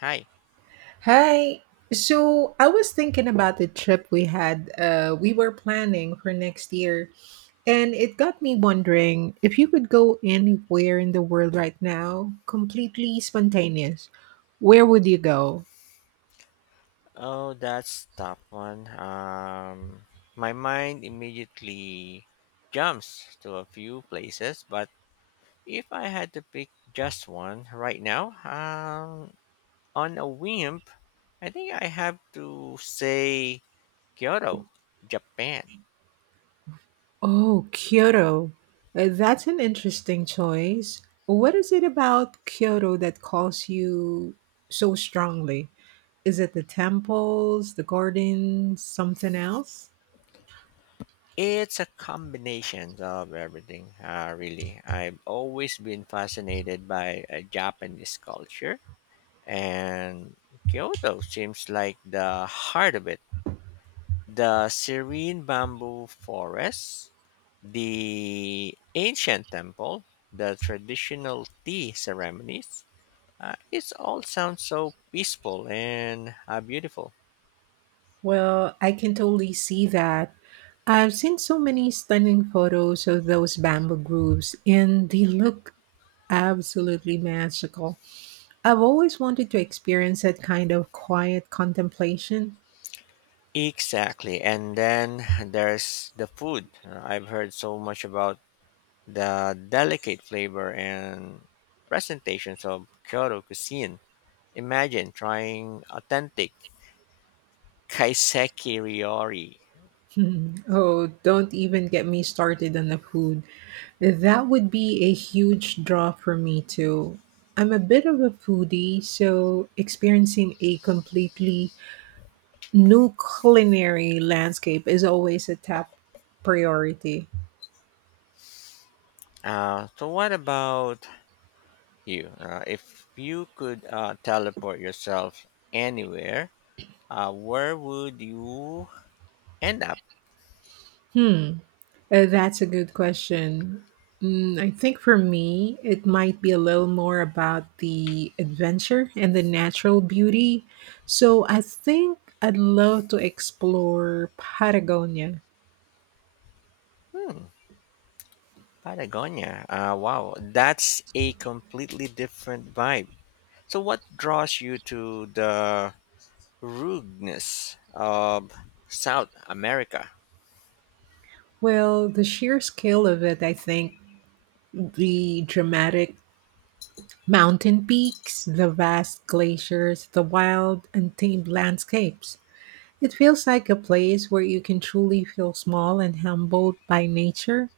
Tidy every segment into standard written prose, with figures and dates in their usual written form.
Hi. Hi. So I was thinking about the trip we had, we were planning for next year, and it got me wondering if you could go anywhere in the world right now, completely spontaneous, where would you go? Oh, that's tough one. My mind immediately jumps to a few places, but if I had to pick just one right now, on a whim, I think I have to say Kyoto, Japan. Oh, Kyoto. That's an interesting choice. What is it about Kyoto that calls you so strongly? Is it the temples, the gardens, something else? It's a combination of everything, really. I've always been fascinated by Japanese culture, and Kyoto seems like the heart of it the serene bamboo forest, the ancient temple, the traditional tea ceremonies. It all sounds so peaceful and beautiful. Well, I can totally see that. I've seen so many stunning photos of those bamboo groves, and they look absolutely magical. I've always wanted to experience that kind of quiet contemplation. Exactly. And then there's the food. I've heard so much about the delicate flavor and presentations of Kyoto cuisine. Imagine trying authentic kaiseki ryori. Hmm. Oh, don't even get me started on the food. That would be a huge draw for me, too. I'm a bit of a foodie, so experiencing a completely new culinary landscape is always a top priority. So what about you. If you could teleport yourself anywhere, where would you end up? Hmm, that's a good question. I think for me, it might be a little more about the adventure and the natural beauty. So I think I'd love to explore Patagonia. Hmm, Patagonia. Wow, that's a completely different vibe. So, what draws you to the rudeness of South America? Well, the sheer scale of it, I think, the dramatic mountain peaks, the vast glaciers, the wild, untamed landscapes. It feels like a place where you can truly feel small and humbled by nature.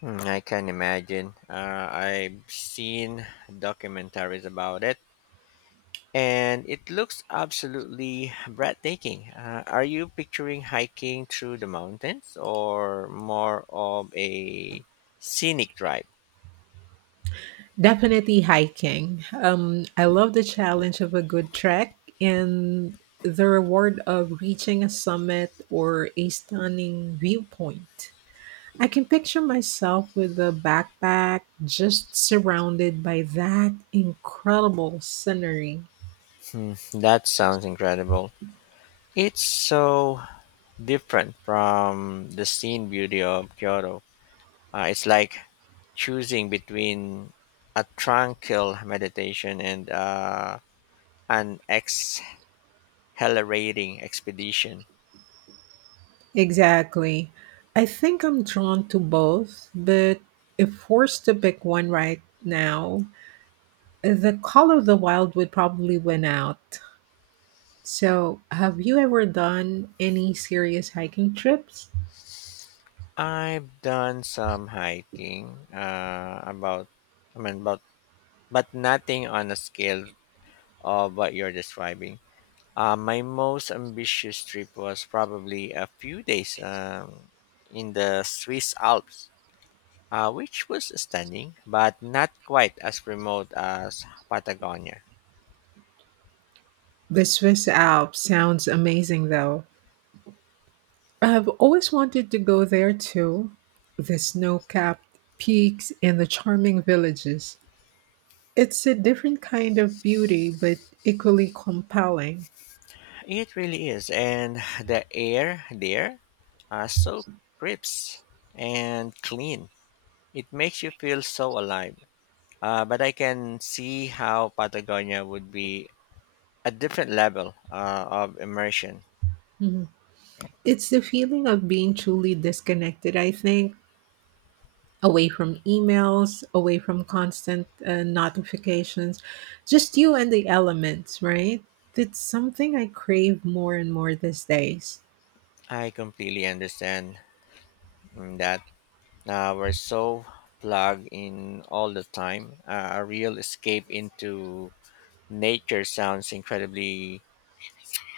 Hmm, I can imagine. I've seen documentaries about it and it looks absolutely breathtaking. Are you picturing hiking through the mountains or more of a scenic drive? Definitely hiking. I love the challenge of a good trek and the reward of reaching a summit or a stunning viewpoint. I can picture myself with a backpack just surrounded by that incredible scenery. Hmm, that sounds incredible. It's so different from the scene beauty of Kyoto. It's like choosing between a tranquil meditation and an exhilarating expedition. Exactly. I think I'm drawn to both, but if forced to pick one right now, the Call of the Wild would probably win out. So, have you ever done any serious hiking trips? I've done some hiking, about, but nothing on a scale of what you're describing. My most ambitious trip was probably a few days in the Swiss Alps, which was stunning, but not quite as remote as Patagonia. The Swiss Alps sounds amazing, though. I've always wanted to go there too. The snow capped peaks and the charming villages. It's a different kind of beauty, but equally compelling. It really is, and the air there are so crisp and clean. It makes you feel so alive. But I can see how Patagonia would be a different level of immersion. Mhm. It's the feeling of being truly disconnected, I think, away from emails, away from constant notifications, just you and the elements, right? That's something I crave more and more these days. I completely understand that we're so plugged in all the time. A real escape into nature sounds incredibly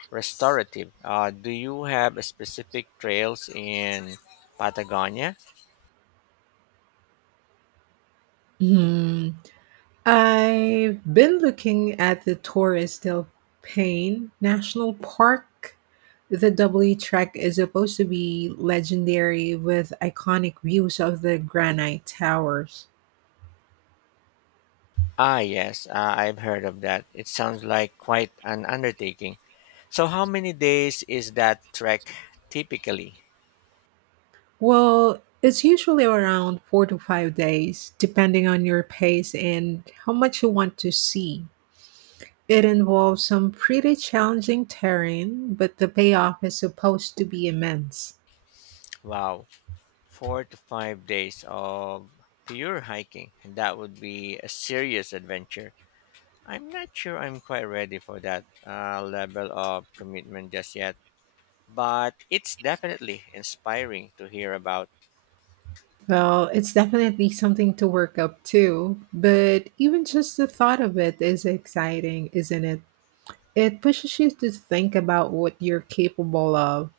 restorative. Do you have a specific trails in Patagonia? Hmm. I've been looking at the Torres del Paine National Park. The W Trek is supposed to be legendary with iconic views of the granite towers. Ah, yes, I've heard of that. It sounds like quite an undertaking. So how many days is that trek typically? Well, it's usually around 4 to 5 days, depending on your pace and how much you want to see. It involves some pretty challenging terrain, but the payoff is supposed to be immense. Wow, 4 to 5 days of pure hiking. That would be a serious adventure. I'm not sure I'm quite ready for that level of commitment just yet, but it's definitely inspiring to hear about. Well, it's definitely something to work up to, but even just the thought of it is exciting, isn't it? It pushes you to think about what you're capable of.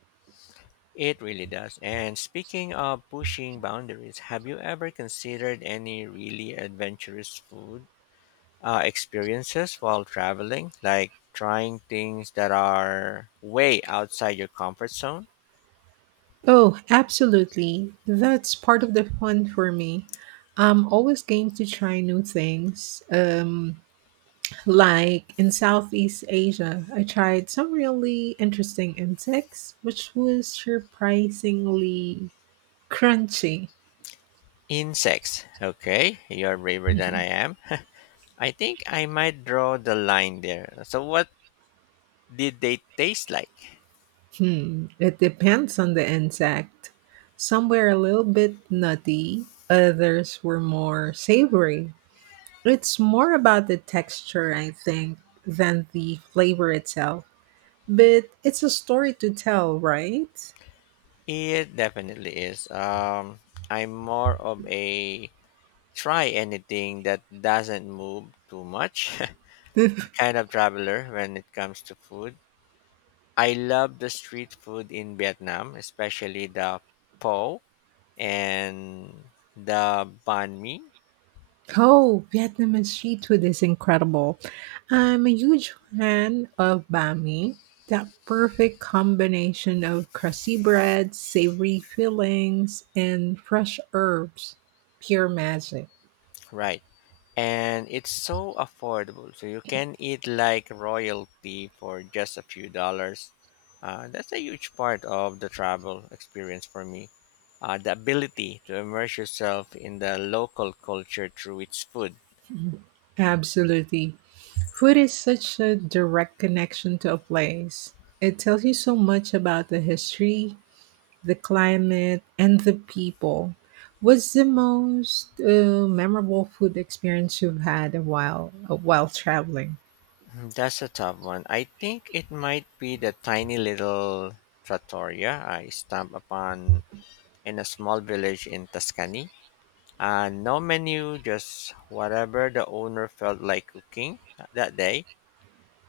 It really does. And speaking of pushing boundaries, have you ever considered any really adventurous food experiences while traveling, like trying things that are way outside your comfort zone. Oh, absolutely. That's part of the fun for me. I'm always game to try new things. Like in Southeast Asia, I tried some really interesting insects, which was surprisingly crunchy. Insects. Okay, you're braver than I Mhm. am. I think I might draw the line there. So, what did they taste like? Hmm, it depends on the insect. Some were a little bit nutty, others were more savory. It's more about the texture, I think, than the flavor itself. But it's a story to tell, right? It definitely is. I'm more of a try anything that doesn't move too much kind of traveler when it comes to food. I love the street food in Vietnam, especially the po. And the banh mi, Oh, Vietnamese street food is incredible. I'm a huge fan of banh mi, that perfect combination of crusty bread, savory fillings, and fresh herbs. Pure magic. right? And it's so affordable, so you can eat like royalty for just a few dollars. That's a huge part of the travel experience for me. The ability to immerse yourself in the local culture through its food. Mhm. Absolutely. Food is such a direct connection to a place. It tells you so much about the history, the climate, and the people. What's the most memorable food experience you've had a while traveling? That's a tough one. I think it might be the tiny little trattoria I stumbled upon in a small village in Tuscany. No menu, just whatever the owner felt like cooking that day.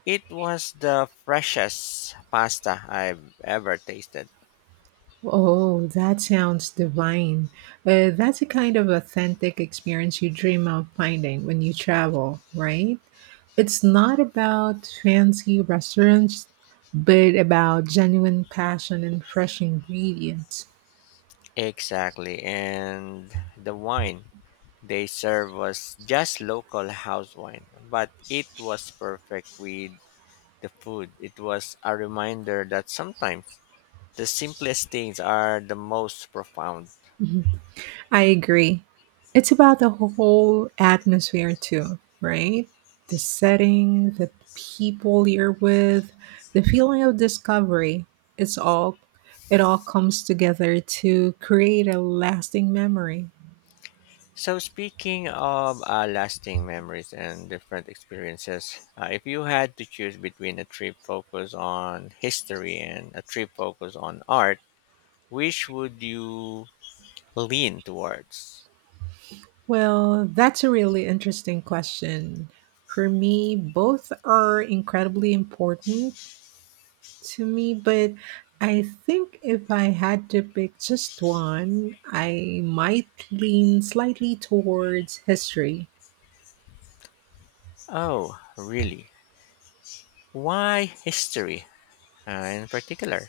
It was the freshest pasta I've ever tasted. Oh, that sounds divine. That's a kind of authentic experience you dream of finding when you travel, right? It's not about fancy restaurants, but about genuine passion and fresh ingredients. Exactly, and the wine they served was just local house wine, but it was perfect with the food. It was a reminder that sometimes the simplest things are the most profound. I agree. It's about the whole atmosphere too, right? The setting, the people you're with, the feeling of discovery. It's all it all comes together to create a lasting memory. So, speaking of lasting memories and different experiences, if you had to choose between a trip focused on history and a trip focused on art, which would you lean towards? Well, that's a really interesting question. For me, both are incredibly important to me, but I think if I had to pick just one, I might lean slightly towards history. Oh, really? Why history in particular?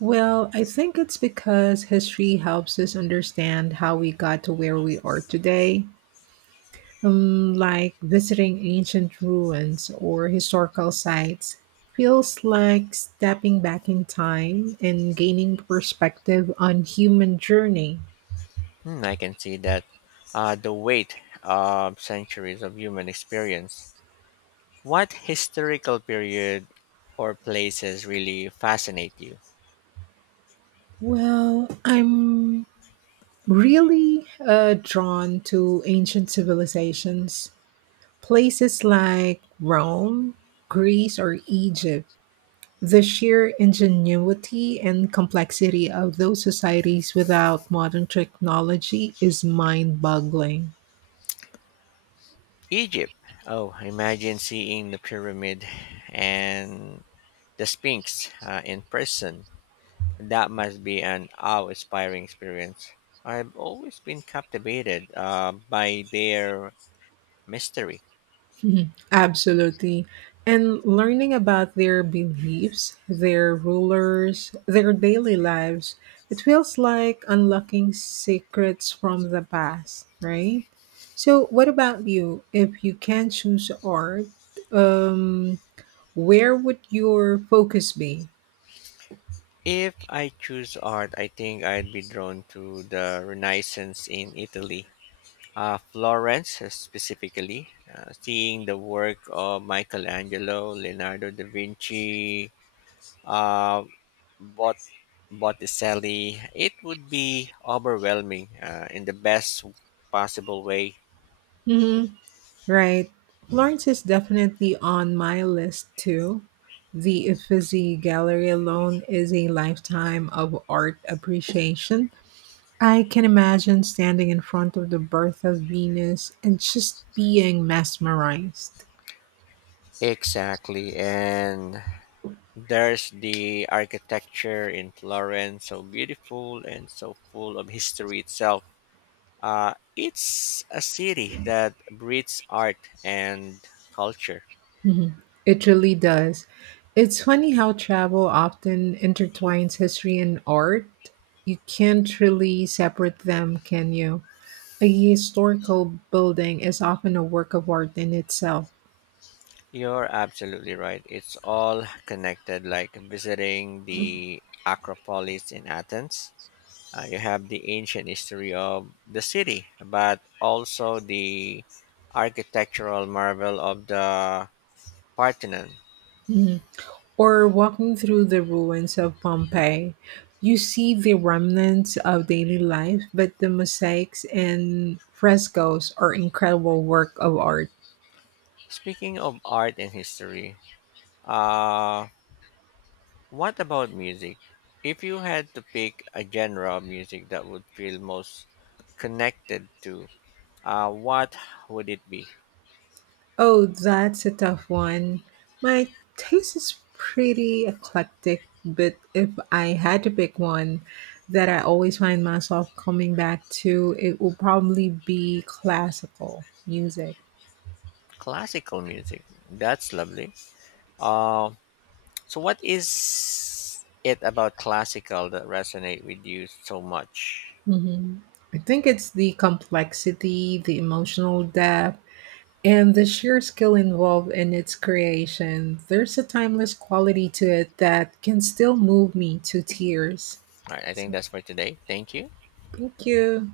Well, I think it's because history helps us understand how we got to where we are today, like visiting ancient ruins or historical sites. Feels like stepping back in time and gaining perspective on human journey. Hmm, I can see that the weight of centuries of human experience. What historical period or places really fascinate you? Well, I'm really drawn to ancient civilizations, places like Rome, Greece, or Egypt. The sheer ingenuity and complexity of those societies without modern technology is mind boggling. Egypt. Oh, imagine seeing the pyramid and the Sphinx in person. That must be an awe-inspiring experience. I've always been captivated by their mystery. Mhm. Absolutely. And learning about their beliefs, their rulers, their daily lives, it feels like unlocking secrets from the past, right? So, what about you? If you can choose art, um, where would your focus be? If I choose art, I think I'd be drawn to the Renaissance in Italy. Florence, specifically, seeing the work of Michelangelo, Leonardo da Vinci, uh, Bot- Botticelli, it would be overwhelming in the best possible way. Hmm. Right. Florence is definitely on my list too. The Uffizi Gallery alone is a lifetime of art appreciation. I can imagine standing in front of the birth of Venus and just being mesmerized. Exactly. And there's the architecture in Florence, so beautiful and so full of history itself. It's a city that breeds art and culture. Mhm. It really does. It's funny how travel often intertwines history and art. You can't really separate them, can you? A historical building is often a work of art in itself. You're absolutely right. It's all connected, like visiting the Acropolis in Athens. You have the ancient history of the city, but also the architectural marvel of the Parthenon. Or walking through the ruins of Pompeii, you see the remnants of daily life, but the mosaics and frescoes are incredible work of art. Speaking of art and history, uh, what about music? If you had to pick a genre of music that would feel most connected to, what would it be? Oh, that's a tough one. My taste is pretty eclectic, but if I had to pick one that I always find myself coming back to, it will probably be classical music. Classical music. That's lovely. Uh, so, what is it about classical that resonate with you so much? Hmm. I think it's the complexity, the emotional depth, and the sheer skill involved in its creation, there's a timeless quality to it that can still move me to tears. All right, I think So, that's for today. Thank you. thank you.